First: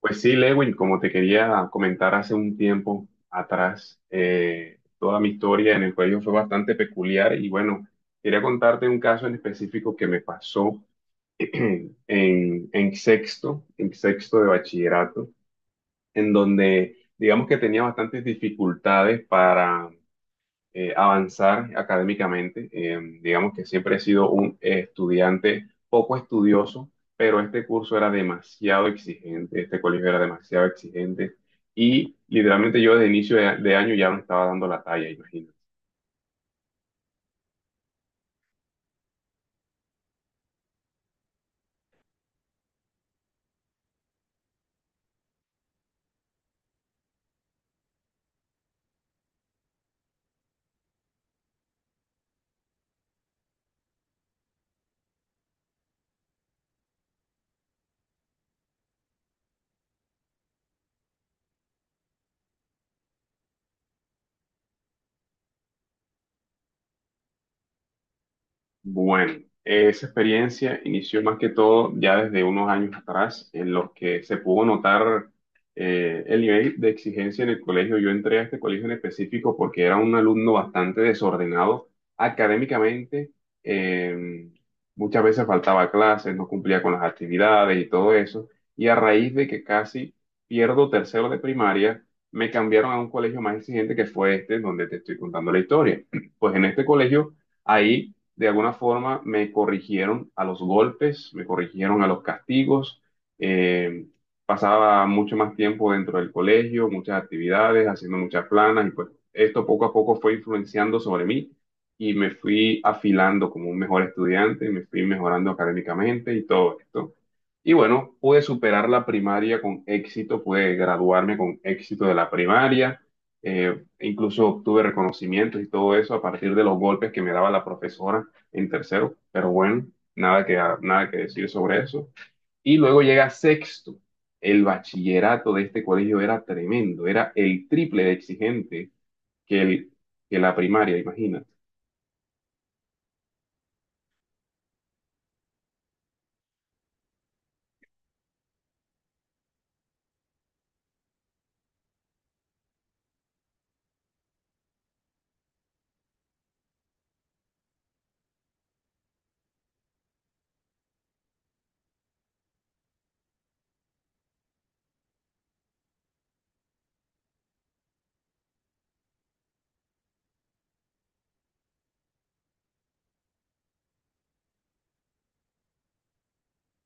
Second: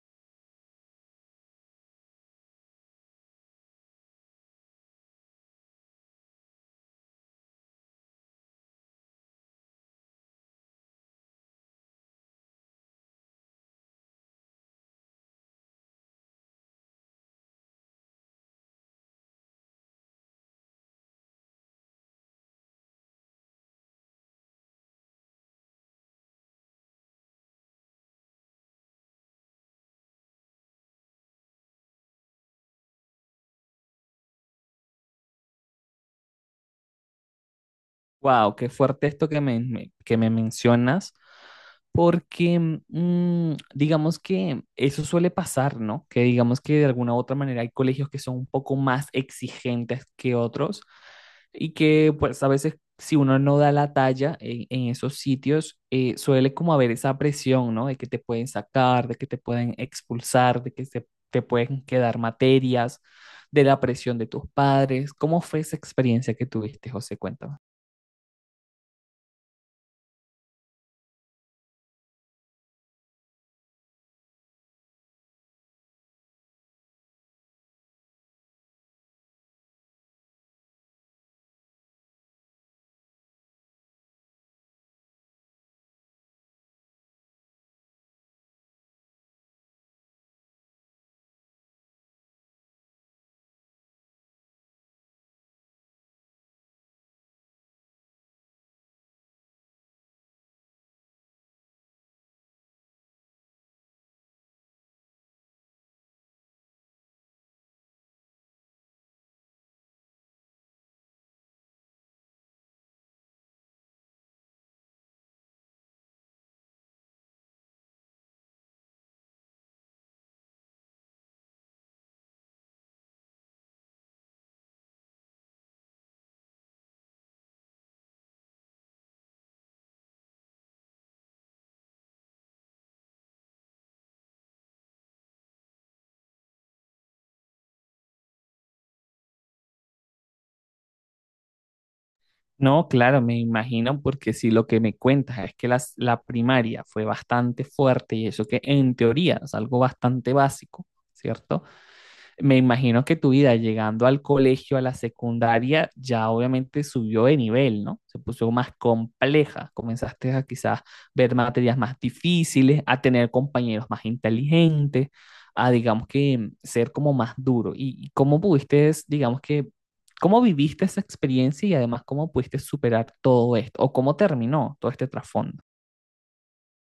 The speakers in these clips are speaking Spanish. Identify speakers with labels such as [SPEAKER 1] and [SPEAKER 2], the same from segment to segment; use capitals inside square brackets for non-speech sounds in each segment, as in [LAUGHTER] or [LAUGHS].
[SPEAKER 1] Pues sí, Lewin, como te quería comentar hace un tiempo atrás, toda mi historia en el colegio fue bastante peculiar y bueno, quería contarte un caso en específico que me pasó [CLEARS THROAT] en, en sexto de bachillerato, en donde digamos que tenía bastantes dificultades para avanzar académicamente. Digamos que siempre he sido un estudiante poco estudioso, pero este curso era demasiado exigente, este colegio era demasiado exigente y literalmente yo desde inicio de año ya me estaba dando la talla, imagínate.
[SPEAKER 2] Wow, qué fuerte esto que que me mencionas, porque digamos que eso suele pasar, ¿no? Que digamos que de alguna u otra manera hay colegios que son un poco más exigentes que otros y que pues a veces si uno no da la talla en esos sitios, suele como haber esa presión, ¿no? De que te pueden sacar, de que te pueden expulsar, de que te pueden quedar materias, de la presión de tus padres. ¿Cómo fue esa experiencia que tuviste, José? Cuéntame.
[SPEAKER 1] Bueno, esa experiencia inició más que todo ya desde unos años atrás, en los que se pudo notar el nivel de exigencia en el colegio. Yo entré a este colegio en específico porque era un alumno bastante desordenado académicamente. eh, Muchas veces faltaba a clases, no cumplía con las actividades y todo eso. Y a raíz de que casi pierdo tercero de primaria, me cambiaron a un colegio más exigente que fue este, donde te estoy contando la historia. [CLEARS THROAT] Pues en este colegio, ahí de alguna forma me corrigieron a los golpes, me corrigieron a los castigos. eh, Pasaba mucho más tiempo dentro del colegio, muchas actividades, haciendo muchas planas y pues esto poco a poco fue influenciando sobre mí y me fui afilando como un mejor estudiante, me fui mejorando académicamente y todo esto. Y bueno, pude superar la primaria con éxito, pude graduarme con éxito de la primaria, incluso obtuve reconocimientos y todo eso a partir de los golpes que me daba la profesora en tercero, pero bueno, nada que, nada que decir sobre eso. Y luego llega sexto. El bachillerato de este colegio era tremendo, era el triple de exigente que, el, que la primaria, imagínate.
[SPEAKER 2] No, claro, me imagino, porque si lo que me cuentas es que la primaria fue bastante fuerte y eso que en teoría es algo bastante básico, ¿cierto? Me imagino que tu vida llegando al colegio, a la secundaria, ya obviamente subió de nivel, ¿no? Se puso más compleja. Comenzaste a quizás ver materias más difíciles, a tener compañeros más inteligentes, a digamos que ser como más duro. ¿Y cómo pudiste, digamos que, cómo viviste esa experiencia y además cómo pudiste superar todo esto? ¿O cómo terminó todo este trasfondo?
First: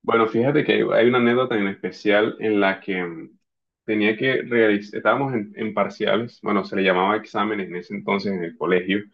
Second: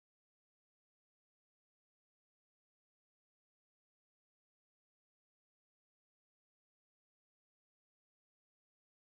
[SPEAKER 1] Bueno, fíjate que hay una anécdota en especial en la que tenía que realizar, estábamos en parciales, bueno, se le llamaba exámenes en ese entonces en el colegio,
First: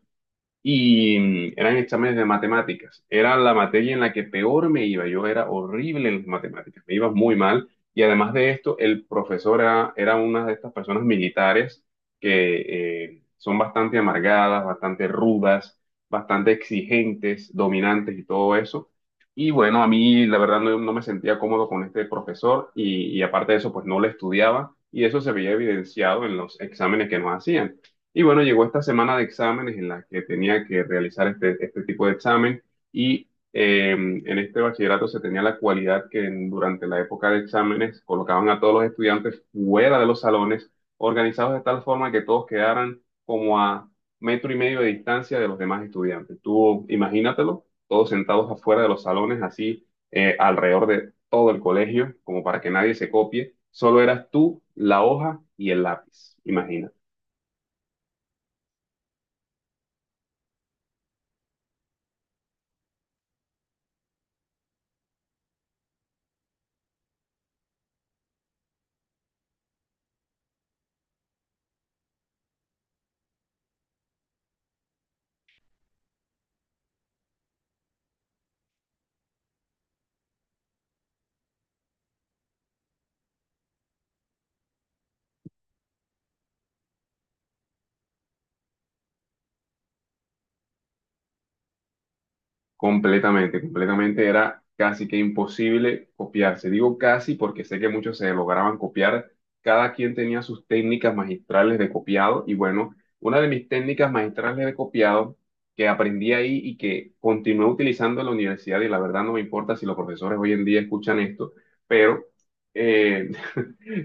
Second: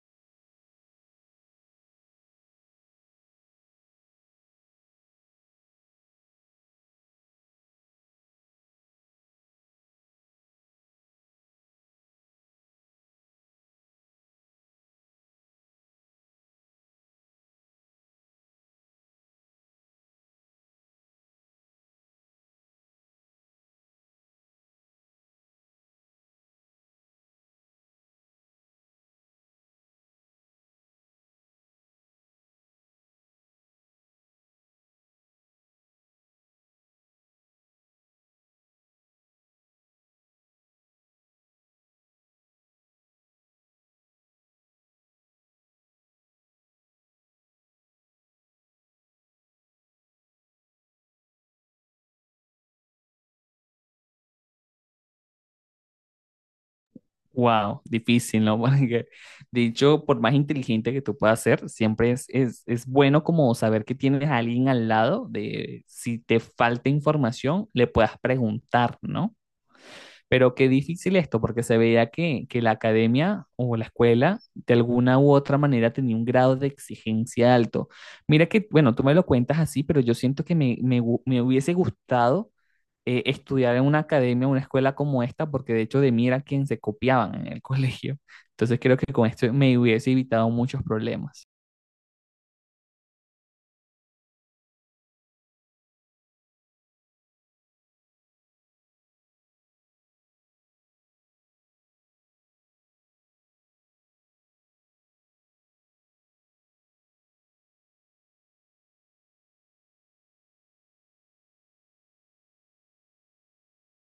[SPEAKER 1] y eran exámenes de matemáticas. Era la materia en la que peor me iba. Yo era horrible en las matemáticas, me iba muy mal. Y además de esto, el profesor era, era una de estas personas militares que son bastante amargadas, bastante rudas, bastante exigentes, dominantes y todo eso. Y bueno, a mí la verdad no, no me sentía cómodo con este profesor y aparte de eso, pues no le estudiaba y eso se veía evidenciado en los exámenes que nos hacían. Y bueno, llegó esta semana de exámenes en la que tenía que realizar este, este tipo de examen y en este bachillerato se tenía la cualidad que durante la época de exámenes colocaban a todos los estudiantes fuera de los salones, organizados de tal forma que todos quedaran como a metro y medio de distancia de los demás estudiantes. Tú imagínatelo, todos sentados afuera de los salones, así alrededor de todo el colegio, como para que nadie se copie. Solo eras tú, la hoja y el lápiz. Imagínate.
[SPEAKER 2] Wow, difícil, ¿no? [LAUGHS] Porque, de hecho, por más inteligente que tú puedas ser, siempre es bueno como saber que tienes a alguien al lado de si te falta información, le puedas preguntar, ¿no? Pero qué difícil esto, porque se veía que la academia o la escuela de alguna u otra manera tenía un grado de exigencia alto. Mira que, bueno, tú me lo cuentas así, pero yo siento que me hubiese gustado estudiar en una academia, una escuela como esta, porque de hecho de mí era quien se copiaban en el [LAUGHS] colegio. Entonces creo que con esto me hubiese evitado muchos problemas.
[SPEAKER 1] Completamente, completamente era casi que imposible copiarse. Digo casi porque sé que muchos se lograban copiar. Cada quien tenía sus técnicas magistrales de copiado y bueno, una de mis técnicas magistrales de copiado que aprendí ahí y que continué utilizando en la universidad y la verdad no me importa si los profesores hoy en día escuchan esto, pero eh,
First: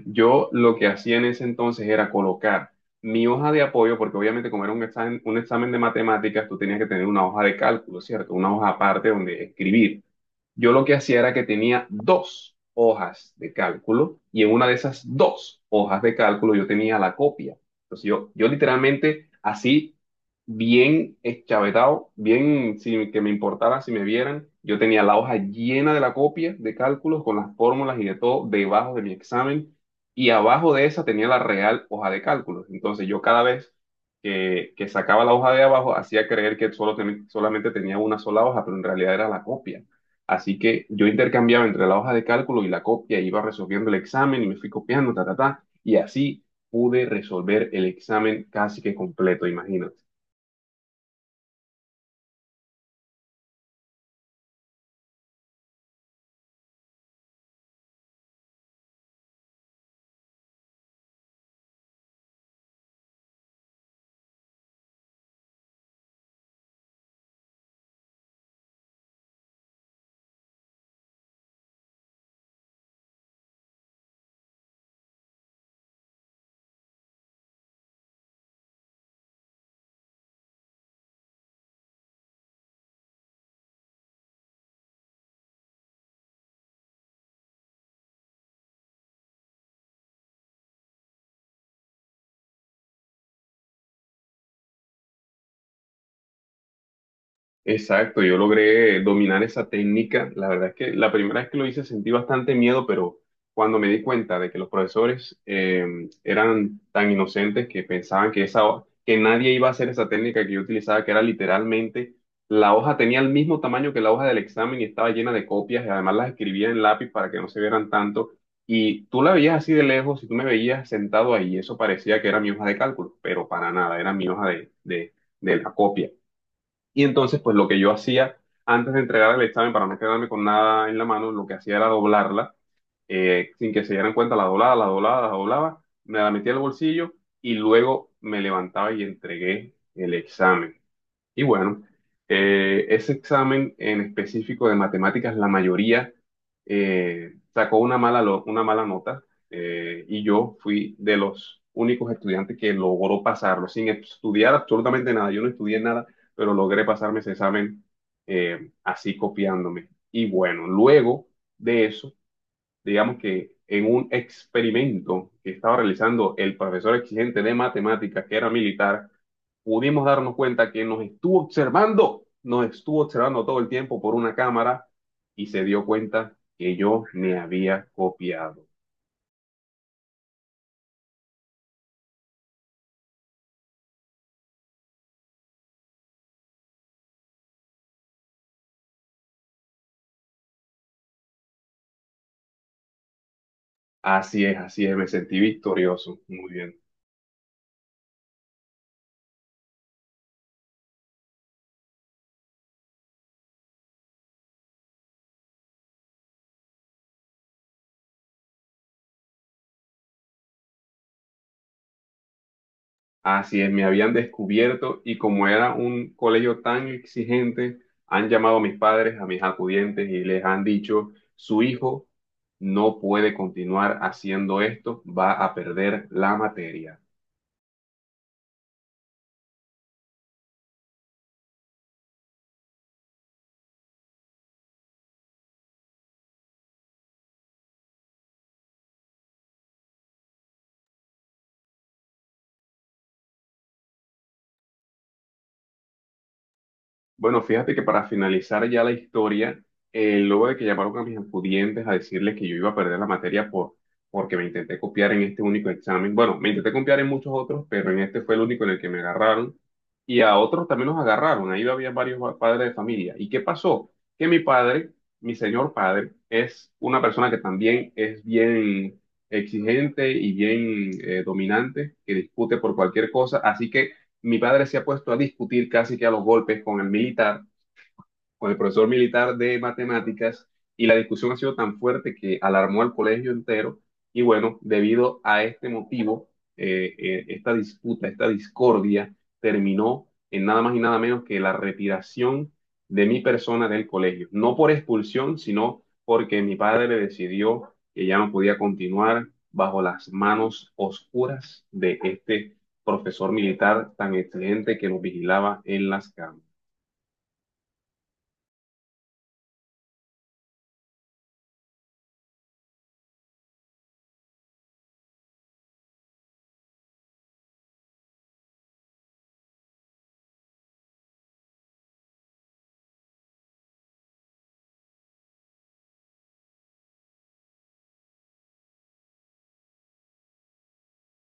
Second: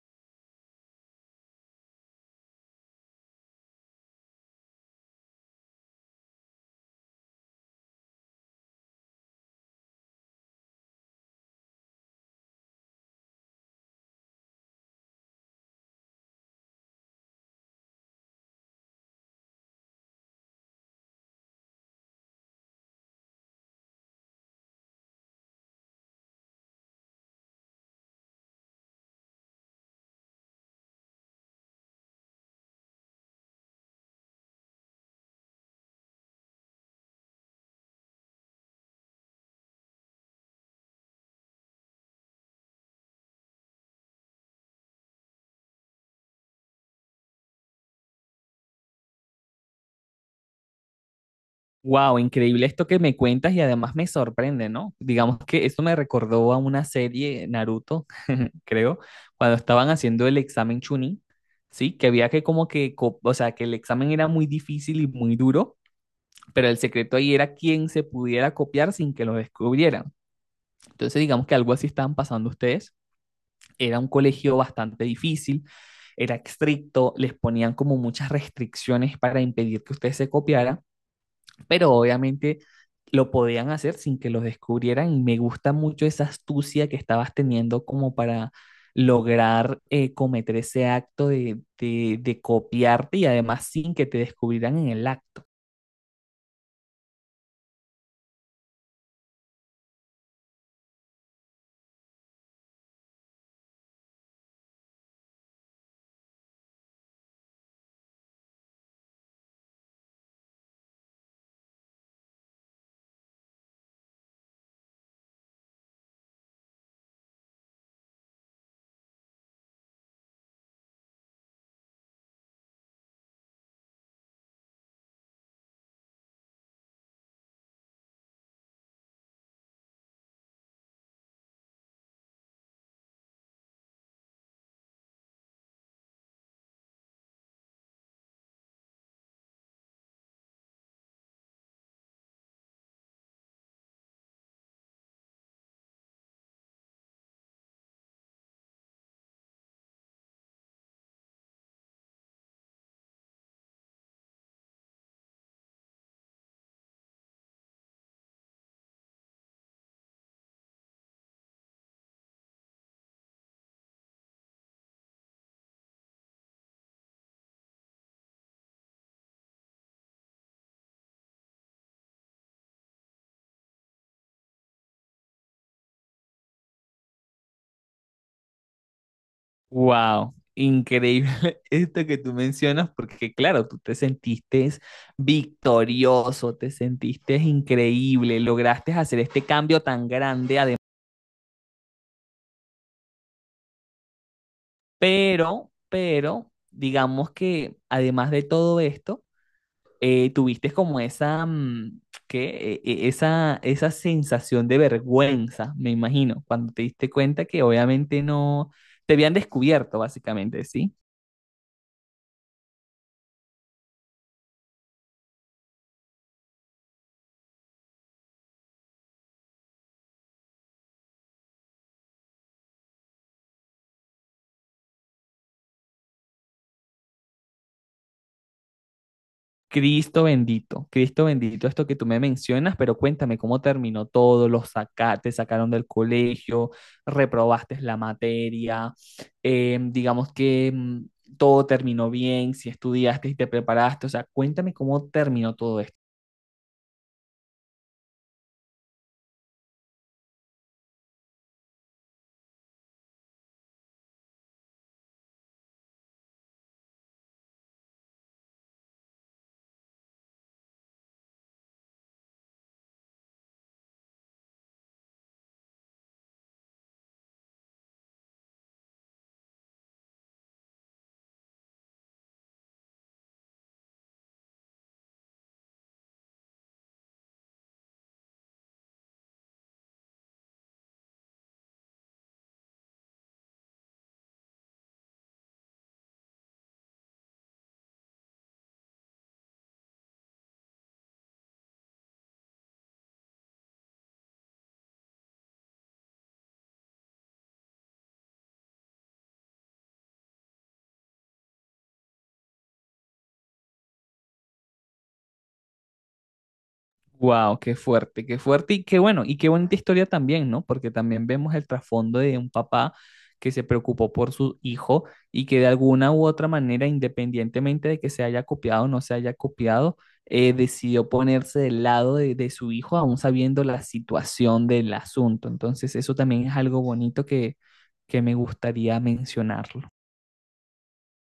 [SPEAKER 1] [LAUGHS] yo lo que hacía en ese entonces era colocar mi hoja de apoyo, porque obviamente como era un examen de matemáticas, tú tenías que tener una hoja de cálculo, ¿cierto? Una hoja aparte donde escribir yo lo que hacía era que tenía dos hojas de cálculo y en una de esas dos hojas de cálculo yo tenía la copia. Entonces yo literalmente así, bien eschavetado, bien sin que me importara si me vieran, yo tenía la hoja llena de la copia de cálculos con las fórmulas y de todo debajo de mi examen y abajo de esa tenía la real hoja de cálculos. Entonces yo cada vez... que sacaba la hoja de abajo, hacía creer que solamente tenía una sola hoja, pero en realidad era la copia. Así que yo intercambiaba entre la hoja de cálculo y la copia, iba resolviendo el examen y me fui copiando, ta, ta, ta, y así pude resolver el examen casi que completo, imagínate.
[SPEAKER 2] Wow, increíble esto que me cuentas y además me sorprende, ¿no? Digamos que eso me recordó a una serie Naruto, [LAUGHS] creo, cuando estaban haciendo el examen Chunin, ¿sí? Que había que como o sea, que el examen era muy difícil y muy duro, pero el secreto ahí era quién se pudiera copiar sin que lo descubrieran. Entonces, digamos que algo así estaban pasando ustedes. Era un colegio bastante difícil, era estricto, les ponían como muchas restricciones para impedir que ustedes se copiaran, pero obviamente lo podían hacer sin que los descubrieran y me gusta mucho esa astucia que estabas teniendo como para lograr cometer ese acto de copiarte y además sin que te descubrieran en el acto.
[SPEAKER 1] Exacto, yo logré dominar esa técnica. La verdad es que la primera vez que lo hice sentí bastante miedo, pero cuando me di cuenta de que los profesores eran tan inocentes que pensaban que que nadie iba a hacer esa técnica que yo utilizaba, que era literalmente la hoja tenía el mismo tamaño que la hoja del examen y estaba llena de copias y además las escribía en lápiz para que no se vieran tanto. Y tú la veías así de lejos y tú me veías sentado ahí, eso parecía que era mi hoja de cálculo, pero para nada, era mi hoja de la copia. Y entonces, pues lo que yo hacía antes de entregar el examen para no quedarme con nada en la mano, lo que hacía era doblarla, sin que se dieran cuenta, la doblaba, la doblaba, la doblaba, me la metía al bolsillo y luego me levantaba y entregué el examen. Y bueno, ese examen en específico de matemáticas, la mayoría sacó una mala, una mala nota y yo fui de los únicos estudiantes que logró pasarlo sin estudiar absolutamente nada. Yo no estudié nada, pero logré pasarme ese examen así copiándome. Y bueno, luego de eso digamos que en un experimento que estaba realizando el profesor exigente de matemáticas, que era militar, pudimos darnos cuenta que nos estuvo observando todo el tiempo por una cámara y se dio cuenta que yo me había copiado.
[SPEAKER 2] Wow, increíble [LAUGHS] esto que tú mencionas porque claro, tú te sentiste victorioso, te sentiste increíble, lograste hacer este cambio tan grande, además,
[SPEAKER 1] Así es, me sentí victorioso. Muy bien.
[SPEAKER 2] digamos que además de todo esto, tuviste como esa, ¿qué? Esa, esa sensación de vergüenza, me imagino, cuando te diste cuenta que obviamente no te habían descubierto, básicamente, ¿sí?
[SPEAKER 1] Así es, me habían descubierto y como era un colegio tan exigente, han llamado a mis padres, a mis acudientes y les han dicho, su hijo no puede continuar haciendo esto, va a perder la materia.
[SPEAKER 2] Cristo bendito, esto que tú me mencionas, pero cuéntame cómo terminó todo, los sacaste, te sacaron del colegio, reprobaste la materia, digamos que todo terminó bien, si estudiaste y te preparaste, o sea, cuéntame cómo terminó todo esto.
[SPEAKER 1] Bueno, fíjate que para finalizar ya la historia, luego de que llamaron a mis estudiantes a decirles que yo iba a perder la materia porque me intenté copiar en este único examen, bueno, me intenté copiar en muchos otros, pero en este fue el único en el que me agarraron y a otros también los agarraron, ahí había varios padres de familia. ¿Y qué pasó? Que mi padre, mi señor padre, es una persona que también es bien exigente y bien dominante, que discute por cualquier cosa, así que mi padre se ha puesto a discutir casi que a los golpes con el militar con el profesor militar de matemáticas y la discusión ha sido tan fuerte que alarmó al colegio entero y bueno, debido a este motivo, esta disputa, esta discordia terminó en nada más y nada menos que la retiración de mi persona del colegio, no por expulsión, sino porque mi padre decidió que ya no podía continuar bajo las manos oscuras de este profesor militar tan excelente que nos vigilaba en las cámaras.
[SPEAKER 2] Wow, qué fuerte y qué bueno, y qué bonita historia también, ¿no? Porque también vemos el trasfondo de un papá que se preocupó por su hijo y que de alguna u otra manera, independientemente de que se haya copiado o no se haya copiado, decidió ponerse del lado de su hijo, aún sabiendo la situación del asunto. Entonces, eso también es algo bonito que me gustaría mencionarlo.